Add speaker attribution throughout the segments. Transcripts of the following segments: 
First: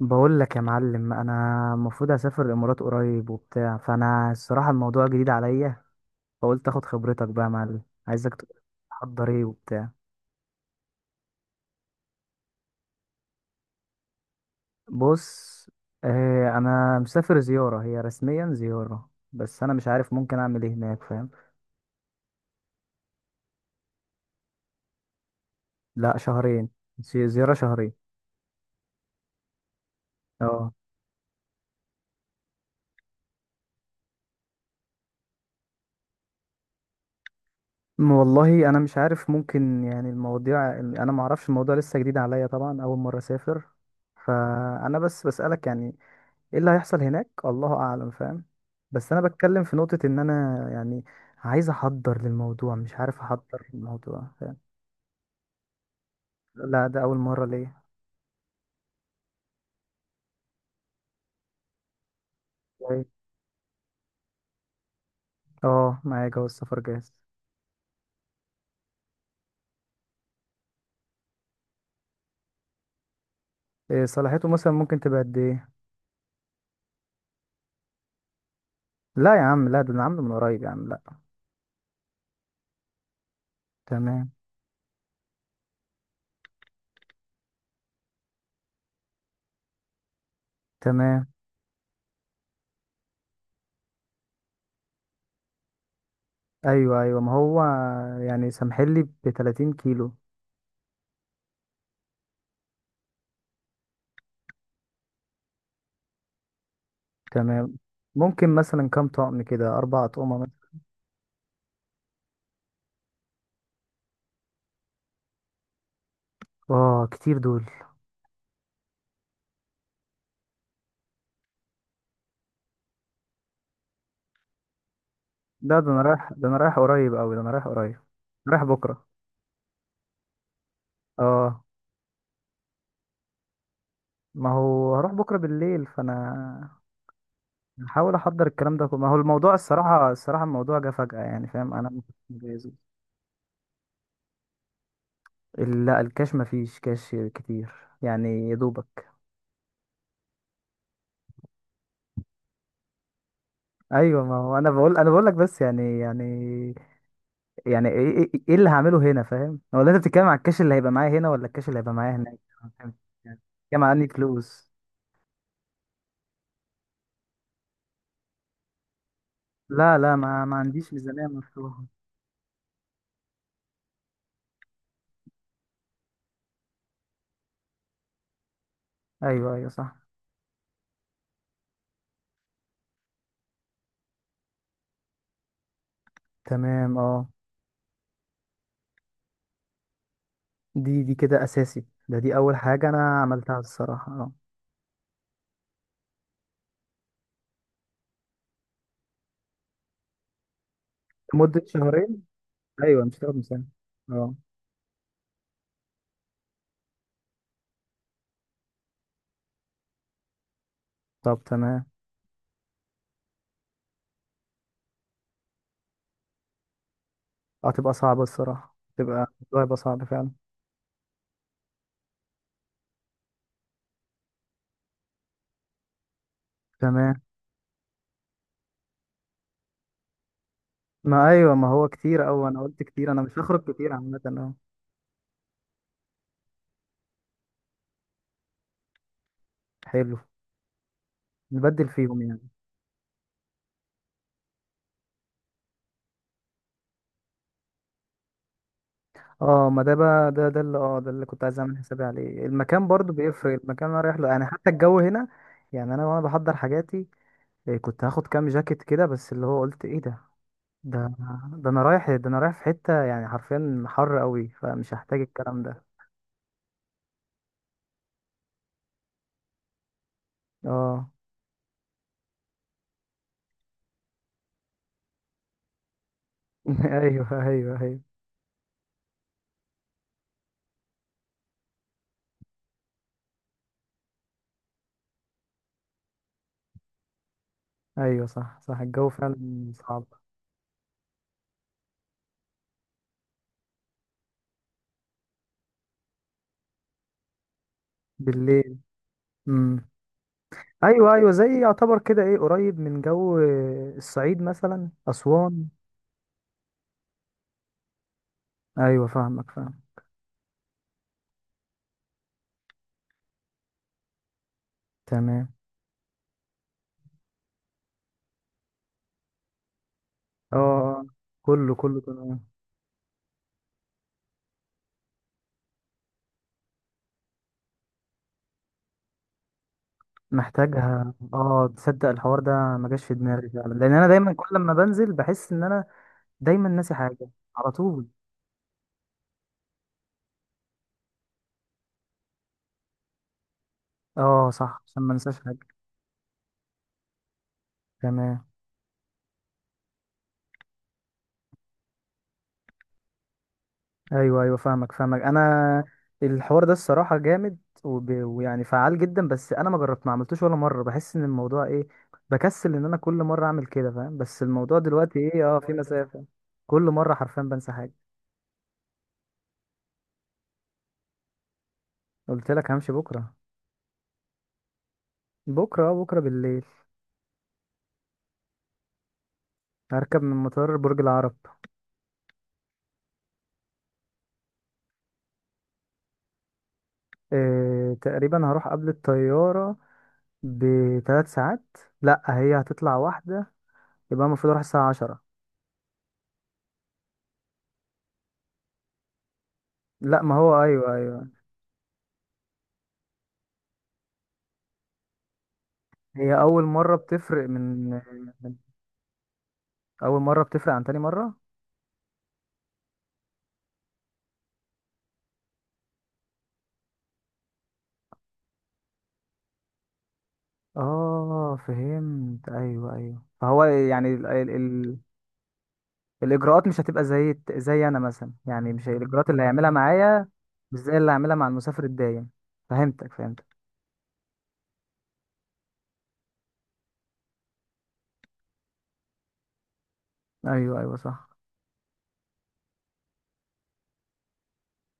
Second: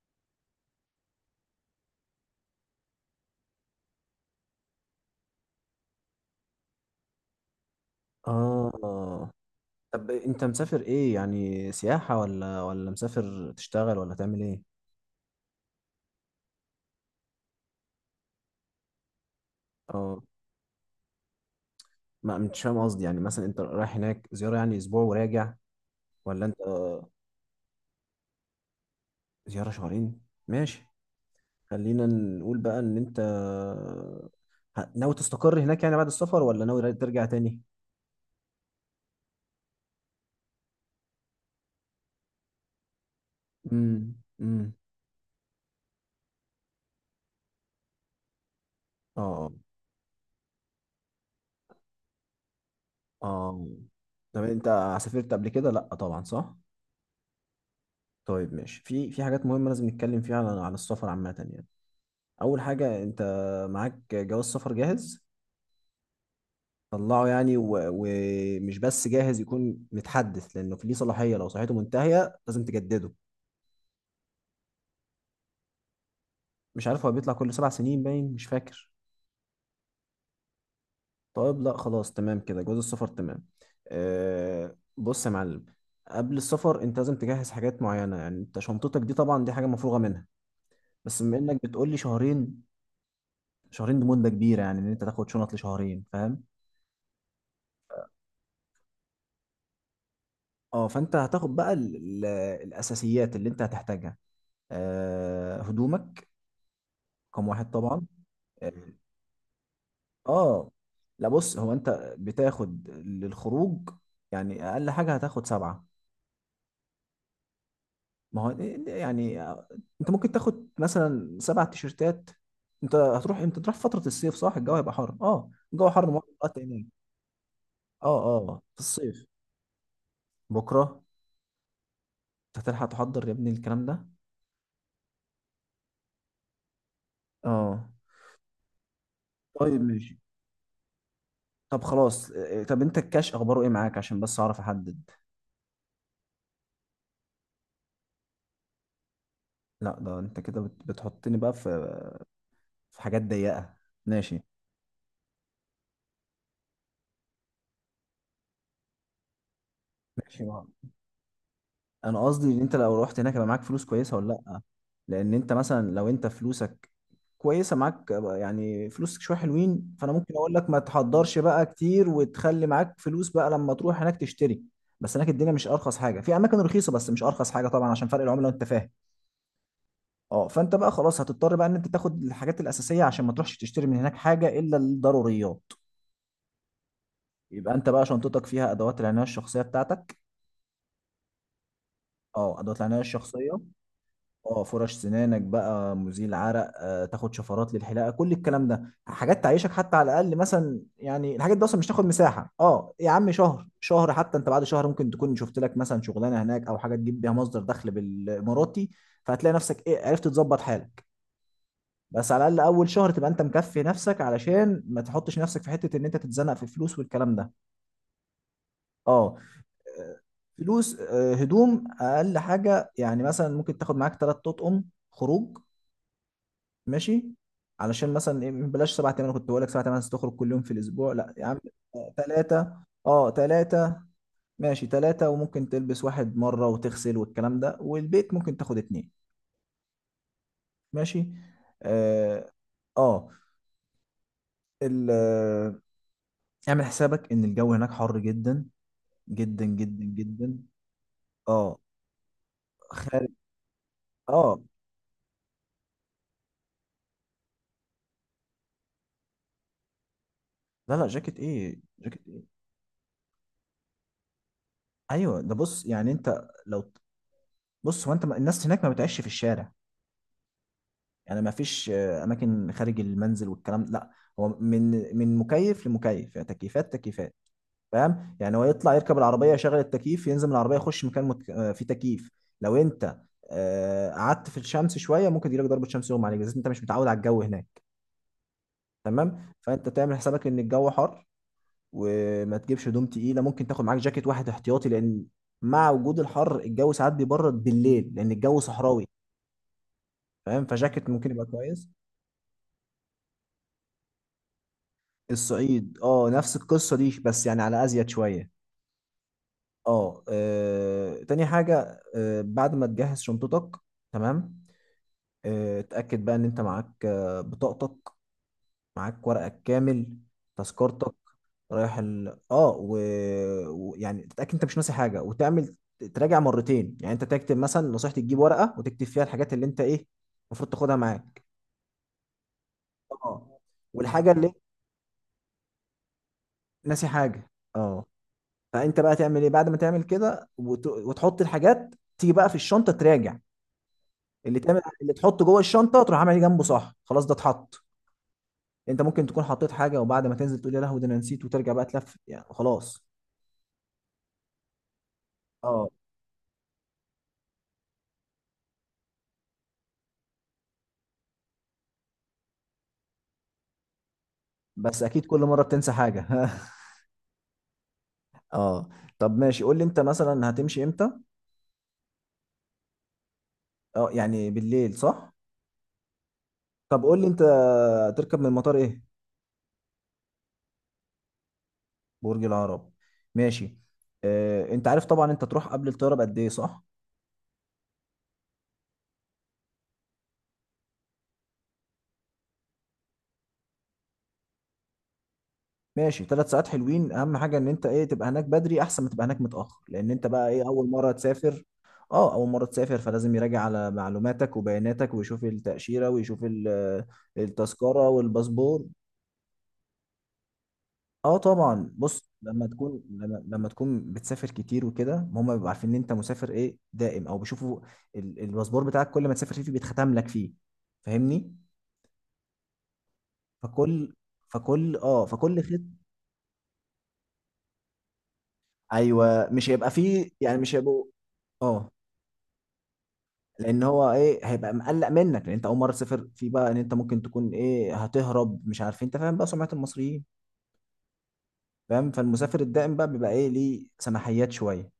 Speaker 1: بقول لك يا معلم انا المفروض اسافر الامارات قريب وبتاع، فانا الصراحه الموضوع جديد عليا، فقلت اخد خبرتك بقى يا معلم، عايزك تقول لي تحضر
Speaker 2: اه.
Speaker 1: ايه وبتاع.
Speaker 2: طب انت مسافر ايه؟ يعني سياحة ولا مسافر تشتغل ولا تعمل ايه؟
Speaker 1: بص، آه انا مسافر زياره، هي رسميا زياره بس انا مش عارف
Speaker 2: اه.
Speaker 1: ممكن اعمل ايه هناك، فاهم؟
Speaker 2: ما مش فاهم، قصدي يعني مثلا انت رايح هناك زيارة يعني اسبوع وراجع
Speaker 1: لا
Speaker 2: ولا انت
Speaker 1: شهرين. زياره شهرين.
Speaker 2: زيارة شهرين؟
Speaker 1: اه.
Speaker 2: ماشي. خلينا نقول بقى ان انت ناوي تستقر هناك يعني بعد السفر، ولا ناوي ترجع تاني؟
Speaker 1: والله انا مش عارف، ممكن يعني المواضيع انا ما اعرفش، الموضوع لسه جديد عليا، طبعا اول مره اسافر.
Speaker 2: امم. امم.
Speaker 1: فانا بس بسالك يعني ايه اللي هيحصل هناك، الله اعلم، فاهم؟ بس انا
Speaker 2: اه.
Speaker 1: بتكلم في نقطة ان انا يعني عايز احضر للموضوع، مش عارف
Speaker 2: اه.
Speaker 1: احضر للموضوع،
Speaker 2: طب
Speaker 1: فاهم؟
Speaker 2: انت سافرت قبل كده؟ لا طبعا، صح.
Speaker 1: لا ده اول مرة ليه.
Speaker 2: طيب ماشي، في حاجات مهمة لازم نتكلم فيها عن السفر عامة يعني. اول حاجه،
Speaker 1: طيب.
Speaker 2: انت معاك جواز سفر جاهز؟
Speaker 1: اه معايا جواز السفر جاهز.
Speaker 2: طلعه يعني، ومش بس جاهز، يكون متحدث لانه في ليه صلاحيه. لو صلاحيته منتهيه لازم تجدده.
Speaker 1: إيه صلاحيته مثلا، ممكن تبقى قد ايه؟
Speaker 2: مش عارف، هو بيطلع كل 7 سنين باين، مش فاكر.
Speaker 1: لا يا عم لا، ده انا عامله من قريب يا عم، لا.
Speaker 2: طيب، لا خلاص تمام كده. جواز السفر تمام.
Speaker 1: تمام.
Speaker 2: أه، بص يا معلم، قبل السفر انت لازم تجهز حاجات معينه. يعني انت شنطتك دي طبعا دي حاجه مفروغه منها. بس
Speaker 1: تمام.
Speaker 2: بما انك بتقول لي شهرين، شهرين دي مده كبيره يعني ان انت تاخد شنط لشهرين، فاهم؟
Speaker 1: ايوه ايوه، ما هو يعني سامحلي ب 30 كيلو.
Speaker 2: اه، فانت هتاخد بقى الاساسيات اللي انت هتحتاجها. هدومك رقم واحد
Speaker 1: تمام.
Speaker 2: طبعا.
Speaker 1: ممكن
Speaker 2: اه.
Speaker 1: مثلا كام طقم، كده اربع اطقمة
Speaker 2: آه.
Speaker 1: مثلا؟
Speaker 2: لا بص، هو انت بتاخد للخروج، يعني اقل حاجه هتاخد سبعه.
Speaker 1: اه كتير دول.
Speaker 2: ما هو، يعني انت ممكن تاخد مثلا سبع تيشرتات. انت هتروح امتى؟ تروح فتره الصيف، صح؟ الجو هيبقى حر. اه،
Speaker 1: لا ده
Speaker 2: الجو
Speaker 1: انا
Speaker 2: حر موت
Speaker 1: رايح، ده انا
Speaker 2: وقت
Speaker 1: رايح
Speaker 2: هناك.
Speaker 1: قريب اوي، ده انا رايح قريب.
Speaker 2: اه. اه،
Speaker 1: رايح
Speaker 2: في
Speaker 1: بكرة.
Speaker 2: الصيف. بكره؟
Speaker 1: اه.
Speaker 2: انت هتلحق تحضر يا ابني الكلام ده؟
Speaker 1: ما هو هروح بكرة بالليل، فانا
Speaker 2: اه.
Speaker 1: هحاول احضر الكلام ده كله، ما هو الموضوع
Speaker 2: طيب
Speaker 1: الصراحة
Speaker 2: ماشي.
Speaker 1: الصراحة الموضوع جه فجأة يعني، فاهم؟
Speaker 2: طب
Speaker 1: انا ما كنتش
Speaker 2: خلاص،
Speaker 1: مجهزه.
Speaker 2: طب انت الكاش اخباره ايه معاك عشان بس اعرف احدد؟
Speaker 1: لا الكاش ما فيش كاش كتير، يعني يا دوبك.
Speaker 2: لا ده انت كده بتحطني بقى في حاجات ضيقه.
Speaker 1: ايوه ما
Speaker 2: ماشي.
Speaker 1: هو انا بقول، انا بقول لك بس يعني، يعني ايه، إيه اللي هعمله هنا، فاهم؟ ولا انت بتتكلم على
Speaker 2: ماشي، ما
Speaker 1: الكاش
Speaker 2: هو
Speaker 1: اللي هيبقى معايا هنا، ولا الكاش اللي هيبقى معايا
Speaker 2: انا
Speaker 1: هناك؟
Speaker 2: قصدي ان
Speaker 1: أنا
Speaker 2: انت
Speaker 1: فاهم.
Speaker 2: لو رحت هناك
Speaker 1: يعني
Speaker 2: يبقى معاك
Speaker 1: بتتكلم
Speaker 2: فلوس
Speaker 1: على اني
Speaker 2: كويسه ولا لا.
Speaker 1: فلوس؟
Speaker 2: لان انت مثلا لو انت فلوسك كويسه معاك، يعني فلوسك شويه حلوين،
Speaker 1: لا
Speaker 2: فانا
Speaker 1: لا،
Speaker 2: ممكن
Speaker 1: ما
Speaker 2: اقول
Speaker 1: ما
Speaker 2: لك ما
Speaker 1: عنديش ميزانية
Speaker 2: تحضرش بقى
Speaker 1: مفتوحة.
Speaker 2: كتير وتخلي معاك فلوس بقى لما تروح هناك تشتري. بس هناك الدنيا مش ارخص حاجه، في اماكن رخيصه بس مش ارخص حاجه طبعا، عشان فرق العمله وانت فاهم.
Speaker 1: ايوه ايوه صح.
Speaker 2: اه، فانت بقى خلاص هتضطر بقى ان انت تاخد الحاجات الاساسيه عشان ما تروحش تشتري من هناك حاجه الا الضروريات.
Speaker 1: تمام اه.
Speaker 2: يبقى انت بقى شنطتك فيها ادوات العنايه الشخصيه بتاعتك.
Speaker 1: دي دي كده اساسي، ده دي اول
Speaker 2: اه، ادوات
Speaker 1: حاجه
Speaker 2: العنايه
Speaker 1: انا
Speaker 2: الشخصيه.
Speaker 1: عملتها الصراحه، اه.
Speaker 2: اه، فرش سنانك بقى، مزيل عرق، تاخد شفرات للحلاقه، كل الكلام ده حاجات تعيشك. حتى على الاقل مثلا يعني الحاجات
Speaker 1: لمده
Speaker 2: دي اصلا مش تاخد
Speaker 1: شهرين.
Speaker 2: مساحه. اه
Speaker 1: ايوه
Speaker 2: يا
Speaker 1: مش
Speaker 2: عم
Speaker 1: هتاخد من سنه.
Speaker 2: شهر شهر،
Speaker 1: اه.
Speaker 2: حتى انت بعد شهر ممكن تكون شفت لك مثلا شغلانه هناك او حاجه تجيب بيها مصدر دخل بالاماراتي. فهتلاقي نفسك ايه، عرفت تظبط حالك.
Speaker 1: طب تمام.
Speaker 2: بس على الاقل اول شهر تبقى انت مكفي نفسك، علشان ما تحطش نفسك في حته ان انت تتزنق في الفلوس والكلام ده.
Speaker 1: هتبقى صعبه الصراحه، تبقى
Speaker 2: اه.
Speaker 1: الموضوع هيبقى صعب فعلا.
Speaker 2: فلوس، هدوم اقل حاجه يعني مثلا ممكن تاخد معاك ثلاث اطقم خروج.
Speaker 1: تمام.
Speaker 2: ماشي. علشان مثلا إيه، بلاش سبعة تمانية. كنت بقول لك سبعة تمانية تخرج كل يوم في الاسبوع،
Speaker 1: ما
Speaker 2: لا يا
Speaker 1: ايوه،
Speaker 2: عم
Speaker 1: ما هو كتير اوي، انا
Speaker 2: ثلاثة.
Speaker 1: قلت كتير، انا
Speaker 2: اه،
Speaker 1: مش هخرج كتير
Speaker 2: ثلاثة.
Speaker 1: عامه، اه.
Speaker 2: ماشي ثلاثة، وممكن تلبس واحد مرة وتغسل والكلام ده. والبيت ممكن تاخد اتنين.
Speaker 1: حلو.
Speaker 2: ماشي.
Speaker 1: نبدل فيهم يعني.
Speaker 2: اه. اه. ال- آه، اعمل حسابك ان الجو هناك حر جدا، جدا
Speaker 1: اه. ما ده
Speaker 2: جدا
Speaker 1: بقى، ده
Speaker 2: جدا.
Speaker 1: ده اللي اه، ده اللي كنت عايز اعمل
Speaker 2: اه.
Speaker 1: حسابي عليه، المكان برضو
Speaker 2: خارج.
Speaker 1: بيفرق، المكان اللي انا رايح له، يعني
Speaker 2: اه.
Speaker 1: حتى الجو هنا. يعني انا وانا بحضر حاجاتي إيه، كنت هاخد كام جاكيت كده، بس اللي هو قلت ايه ده؟
Speaker 2: لا، لا،
Speaker 1: ده
Speaker 2: جاكيت
Speaker 1: ده
Speaker 2: ايه،
Speaker 1: انا رايح،
Speaker 2: جاكيت
Speaker 1: ده انا
Speaker 2: ايه؟
Speaker 1: رايح في حتة يعني حرفيا حر قوي، فمش هحتاج
Speaker 2: ايوه ده،
Speaker 1: الكلام ده.
Speaker 2: بص يعني انت لو، بص هو انت الناس هناك ما بتعيش في الشارع.
Speaker 1: اه.
Speaker 2: يعني ما فيش اماكن خارج المنزل والكلام ده. لا. هو من مكيف لمكيف، يعني تكييفات تكييفات.
Speaker 1: ايوه ايوه ايوه.
Speaker 2: فاهم يعني هو يطلع يركب العربيه، يشغل التكييف، ينزل من العربيه، يخش مكان مك... آه، فيه تكييف. لو انت قعدت في الشمس شويه ممكن يجيلك ضربه شمس يغمى عليك، بس انت مش متعود على الجو هناك.
Speaker 1: ايوه صح صح، الجو فعلا
Speaker 2: تمام، فانت
Speaker 1: صعب.
Speaker 2: تعمل حسابك ان الجو حر وما تجيبش هدوم تقيله. ممكن تاخد معاك جاكيت واحد احتياطي، لان مع وجود الحر الجو ساعات بيبرد بالليل لان الجو
Speaker 1: بالليل.
Speaker 2: صحراوي.
Speaker 1: امم.
Speaker 2: فاهم؟ فجاكيت
Speaker 1: ايوه ايوه،
Speaker 2: ممكن يبقى
Speaker 1: زي
Speaker 2: كويس.
Speaker 1: يعتبر كده ايه قريب من جو الصعيد مثلا، اسوان.
Speaker 2: الصعيد، اه، نفس القصة دي بس يعني على أزيد شوية.
Speaker 1: ايوه فاهمك فاهم.
Speaker 2: اه. تاني حاجة، بعد ما تجهز شنطتك. تمام.
Speaker 1: تمام
Speaker 2: اتأكد بقى إن أنت معاك بطاقتك، معاك ورقك كامل.
Speaker 1: اه. آه.
Speaker 2: تذكرتك،
Speaker 1: كله
Speaker 2: رايح
Speaker 1: كله
Speaker 2: ال
Speaker 1: تمام.
Speaker 2: اه ويعني تتأكد أنت مش ناسي حاجة وتعمل تراجع مرتين. يعني أنت تكتب مثلا نصيحتي، تجيب ورقة وتكتب فيها الحاجات اللي أنت إيه المفروض تاخدها
Speaker 1: محتاجها
Speaker 2: معاك.
Speaker 1: اه، تصدق الحوار ده ما جاش في دماغي
Speaker 2: اه.
Speaker 1: فعلا، لان انا
Speaker 2: والحاجة
Speaker 1: دايما
Speaker 2: اللي
Speaker 1: كل ما بنزل بحس ان انا دايما ناسي
Speaker 2: ناسي
Speaker 1: حاجه
Speaker 2: حاجة.
Speaker 1: على طول.
Speaker 2: اه. فانت بقى تعمل ايه بعد ما تعمل كده وتحط الحاجات، تيجي بقى في الشنطه تراجع.
Speaker 1: اه صح، عشان ما
Speaker 2: اللي
Speaker 1: انساش
Speaker 2: تحطه جوه
Speaker 1: حاجه.
Speaker 2: الشنطه، تروح عامل إيه جنبه، صح خلاص ده اتحط.
Speaker 1: تمام.
Speaker 2: انت ممكن تكون حطيت حاجه، وبعد ما تنزل تقول يا لهوي ده انا نسيت، وترجع بقى تلف يعني خلاص.
Speaker 1: ايوه ايوه فاهمك فاهمك، انا
Speaker 2: اه.
Speaker 1: الحوار ده الصراحه جامد ويعني فعال جدا، بس انا ما جربت، ما عملتوش ولا مره، بحس ان الموضوع ايه، بكسل ان انا كل مره اعمل كده، فاهم؟ بس الموضوع
Speaker 2: بس
Speaker 1: دلوقتي
Speaker 2: اكيد كل
Speaker 1: ايه اه،
Speaker 2: مره
Speaker 1: في
Speaker 2: بتنسى
Speaker 1: مسافه.
Speaker 2: حاجه.
Speaker 1: كل مره حرفيا بنسى حاجه.
Speaker 2: اه. طب ماشي، قول لي انت مثلا هتمشي امتى؟
Speaker 1: قلت لك همشي بكره.
Speaker 2: اه، يعني بالليل، صح؟
Speaker 1: بكره اه، بكره بالليل.
Speaker 2: طب قول لي انت تركب من المطار ايه؟
Speaker 1: هركب من مطار برج العرب.
Speaker 2: برج العرب. ماشي. انت عارف طبعا انت تروح قبل الطياره بقد ايه، صح؟
Speaker 1: إيه... تقريبا هروح قبل الطياره بثلاث ساعات. لا هي هتطلع واحده، يبقى المفروض اروح الساعه 10.
Speaker 2: ماشي، 3 ساعات حلوين. اهم حاجه ان انت ايه تبقى هناك بدري احسن ما تبقى هناك متاخر، لان
Speaker 1: لا
Speaker 2: انت
Speaker 1: ما
Speaker 2: بقى
Speaker 1: هو
Speaker 2: ايه اول
Speaker 1: ايوه
Speaker 2: مره
Speaker 1: ايوه.
Speaker 2: تسافر. اه، اول مره تسافر، فلازم يراجع على معلوماتك وبياناتك ويشوف التاشيره
Speaker 1: هي
Speaker 2: ويشوف
Speaker 1: اول مرة بتفرق من
Speaker 2: التذكره
Speaker 1: من،
Speaker 2: والباسبور.
Speaker 1: اول مرة بتفرق عن تاني مرة.
Speaker 2: اه طبعا، بص لما تكون بتسافر كتير وكده، هم بيبقوا عارفين ان انت مسافر ايه دائم، او بيشوفوا الباسبور بتاعك، كل ما تسافر فيه بيتختم لك فيه. فاهمني؟
Speaker 1: اه فهمت، ايوه ايوه، فهو يعني
Speaker 2: فكل
Speaker 1: ال ال ال
Speaker 2: فكل خط.
Speaker 1: الاجراءات مش هتبقى زي زي انا مثلا، يعني مش الاجراءات اللي
Speaker 2: ايوه،
Speaker 1: هيعملها
Speaker 2: مش هيبقى
Speaker 1: معايا،
Speaker 2: فيه، يعني مش
Speaker 1: مش زي
Speaker 2: هيبقوا.
Speaker 1: اللي هعملها مع المسافر
Speaker 2: اه،
Speaker 1: الدايم. فهمتك فهمتك.
Speaker 2: لان هو ايه هيبقى مقلق منك، لان انت اول مره تسافر في بقى، ان انت ممكن تكون ايه هتهرب مش عارف إيه. انت فاهم بقى سمعه المصريين؟
Speaker 1: ايوه ايوه صح.
Speaker 2: فاهم، فالمسافر الدائم بقى بيبقى ايه ليه سماحيات شويه.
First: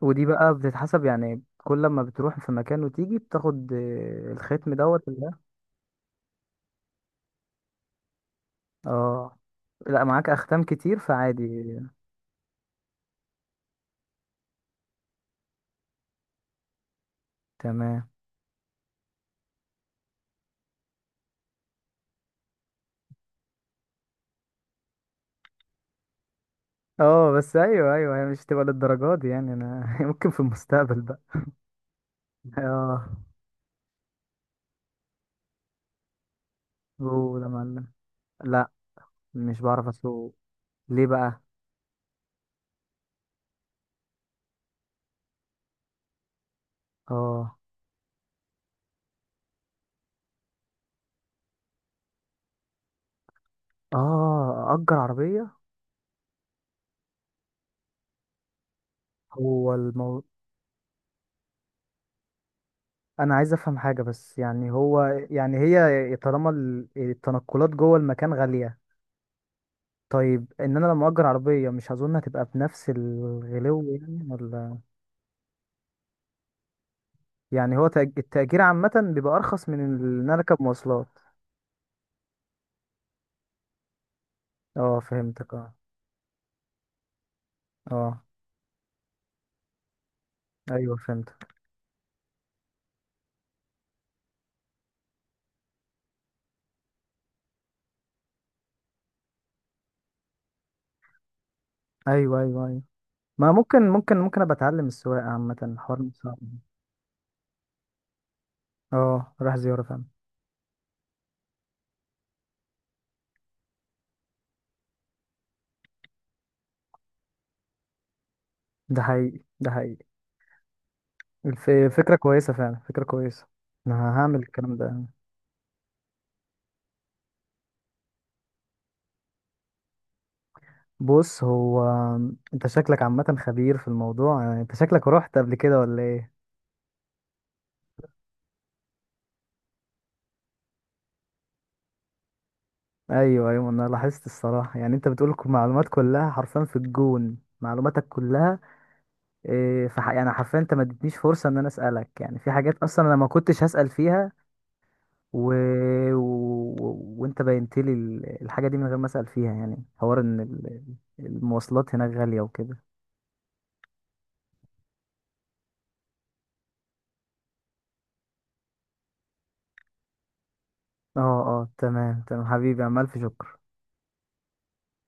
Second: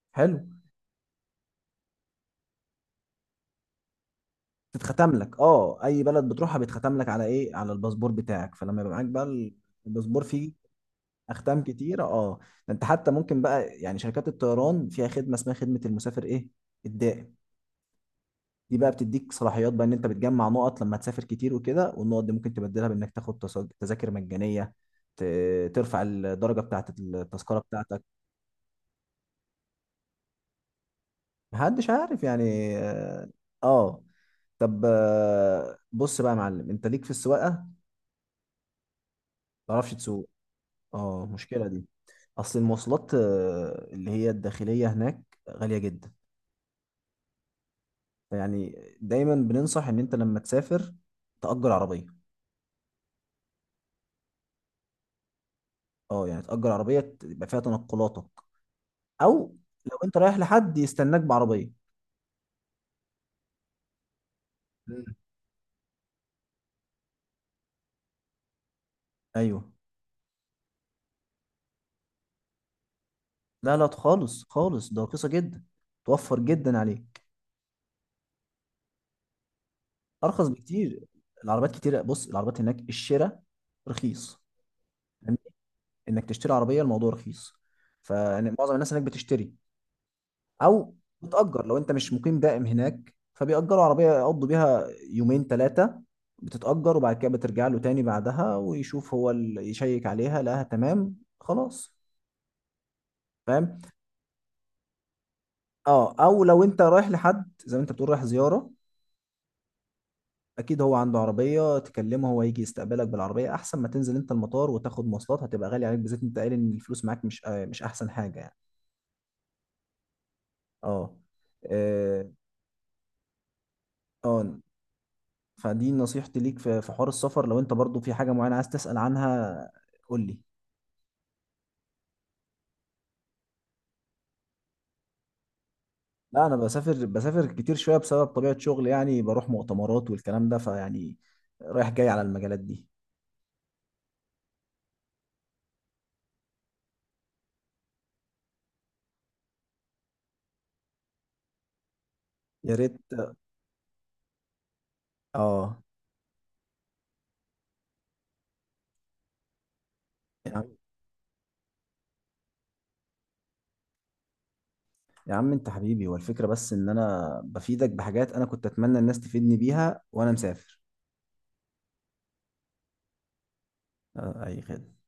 Speaker 1: ودي
Speaker 2: حلو.
Speaker 1: بقى بتتحسب يعني، كل لما بتروح في مكان وتيجي بتاخد آه، الختم دوت
Speaker 2: تتختم
Speaker 1: اللي ده.
Speaker 2: لك، اه، اي بلد بتروحها بيتختم لك على ايه، على الباسبور بتاعك. فلما يبقى معاك
Speaker 1: اه
Speaker 2: بقى
Speaker 1: لا
Speaker 2: الباسبور
Speaker 1: معاك
Speaker 2: فيه
Speaker 1: اختام كتير،
Speaker 2: اختام
Speaker 1: فعادي.
Speaker 2: كتيره. اه. ده انت حتى ممكن بقى، يعني شركات الطيران فيها خدمه اسمها خدمه المسافر ايه، الدائم.
Speaker 1: تمام
Speaker 2: دي بقى بتديك صلاحيات بقى ان انت بتجمع نقط لما تسافر كتير وكده، والنقط دي ممكن تبدلها بانك تاخد تذاكر مجانيه، ترفع الدرجه بتاعه
Speaker 1: اه، بس
Speaker 2: التذكره
Speaker 1: ايوه
Speaker 2: بتاعتك.
Speaker 1: ايوه، هي مش تبقى للدرجات دي يعني انا ممكن في المستقبل بقى.
Speaker 2: محدش عارف يعني.
Speaker 1: اه.
Speaker 2: اه. آه. طب بص بقى يا معلم، انت ليك في
Speaker 1: اوه يا
Speaker 2: السواقه، ما
Speaker 1: معلم. لا. مش بعرف
Speaker 2: تعرفش تسوق؟
Speaker 1: اسوق. ليه
Speaker 2: اه،
Speaker 1: بقى؟
Speaker 2: المشكله دي، اصل المواصلات اللي هي الداخليه هناك غاليه جدا.
Speaker 1: اه.
Speaker 2: يعني دايما بننصح ان انت لما تسافر تأجر عربيه.
Speaker 1: اه اجر عربيه.
Speaker 2: اه، يعني تأجر عربيه يبقى فيها تنقلاتك. او
Speaker 1: هو
Speaker 2: لو انت
Speaker 1: المو...
Speaker 2: رايح لحد يستناك بعربيه.
Speaker 1: انا عايز افهم حاجه بس، يعني هو
Speaker 2: مم.
Speaker 1: يعني، هي طالما التنقلات جوه المكان غاليه،
Speaker 2: ايوه.
Speaker 1: طيب ان انا لما اجر عربيه مش اظن هتبقى بنفس
Speaker 2: لا،
Speaker 1: الغلو
Speaker 2: لا
Speaker 1: يعني،
Speaker 2: خالص
Speaker 1: ولا؟
Speaker 2: خالص، ده رخيصه جدا، توفر جدا عليك.
Speaker 1: يعني هو التأجير عامه بيبقى ارخص من ان انا
Speaker 2: ارخص
Speaker 1: اركب
Speaker 2: بكتير.
Speaker 1: مواصلات.
Speaker 2: العربيات كتيره، بص العربيات هناك الشراء رخيص،
Speaker 1: اه
Speaker 2: يعني
Speaker 1: فهمتك اه.
Speaker 2: انك تشتري عربيه الموضوع رخيص.
Speaker 1: اه
Speaker 2: فمعظم الناس هناك بتشتري، او
Speaker 1: ايوه فهمتك.
Speaker 2: بتأجر. لو انت مش مقيم دائم هناك فبيأجروا عربيه يقضوا بيها يومين ثلاثه، بتتأجر وبعد كده بترجع له تاني بعدها، ويشوف هو اللي يشيك عليها لقاها تمام خلاص.
Speaker 1: ايوه ايوه ايوه. ما
Speaker 2: فاهم؟
Speaker 1: ممكن ممكن ابقى اتعلم السواقه، عامه الحوار
Speaker 2: اه،
Speaker 1: مش صعب.
Speaker 2: او لو انت رايح لحد زي ما انت بتقول رايح زياره،
Speaker 1: اه راح زياره فعلا.
Speaker 2: اكيد هو عنده عربيه تكلمه هو يجي يستقبلك بالعربيه، احسن ما تنزل انت المطار وتاخد مواصلات هتبقى غالي عليك، بالذات انت قايل ان الفلوس معاك مش مش احسن حاجه يعني.
Speaker 1: ده حقيقي ده حقيقي.
Speaker 2: اه.
Speaker 1: الف- فكره
Speaker 2: اه.
Speaker 1: كويسه فعلا، فكره كويسه. انا هعمل
Speaker 2: آه.
Speaker 1: الكلام ده.
Speaker 2: فدي نصيحتي ليك في حوار السفر. لو انت برضو في حاجه معينه عايز تسال عنها، قول لي.
Speaker 1: بص هو، انت شكلك عامه خبير في الموضوع، يعني انت شكلك رحت قبل كده ولا ايه؟
Speaker 2: لا، انا بسافر بسافر كتير شويه بسبب طبيعه شغل، يعني بروح مؤتمرات والكلام ده فيعني رايح جاي على المجالات دي.
Speaker 1: ايوه ايوه، انا لاحظت الصراحه، يعني انت بتقول معلومات كلها حرفيا في الجون، معلوماتك كلها إيه، يعني حرفيا انت ما اديتنيش فرصه ان انا اسالك، يعني في
Speaker 2: يا
Speaker 1: حاجات
Speaker 2: ريت.
Speaker 1: اصلا انا ما كنتش هسال فيها و...
Speaker 2: اه
Speaker 1: وانت بينت لي الحاجه دي من غير ما اسال فيها، يعني حوار ان المواصلات هناك غاليه وكده.
Speaker 2: يا عم انت حبيبي، هو الفكرة بس ان انا بفيدك بحاجات انا كنت اتمنى الناس تفيدني بيها وانا مسافر.
Speaker 1: اه اه تمام تمام حبيبي، عمال في شكر.
Speaker 2: اي خدمة.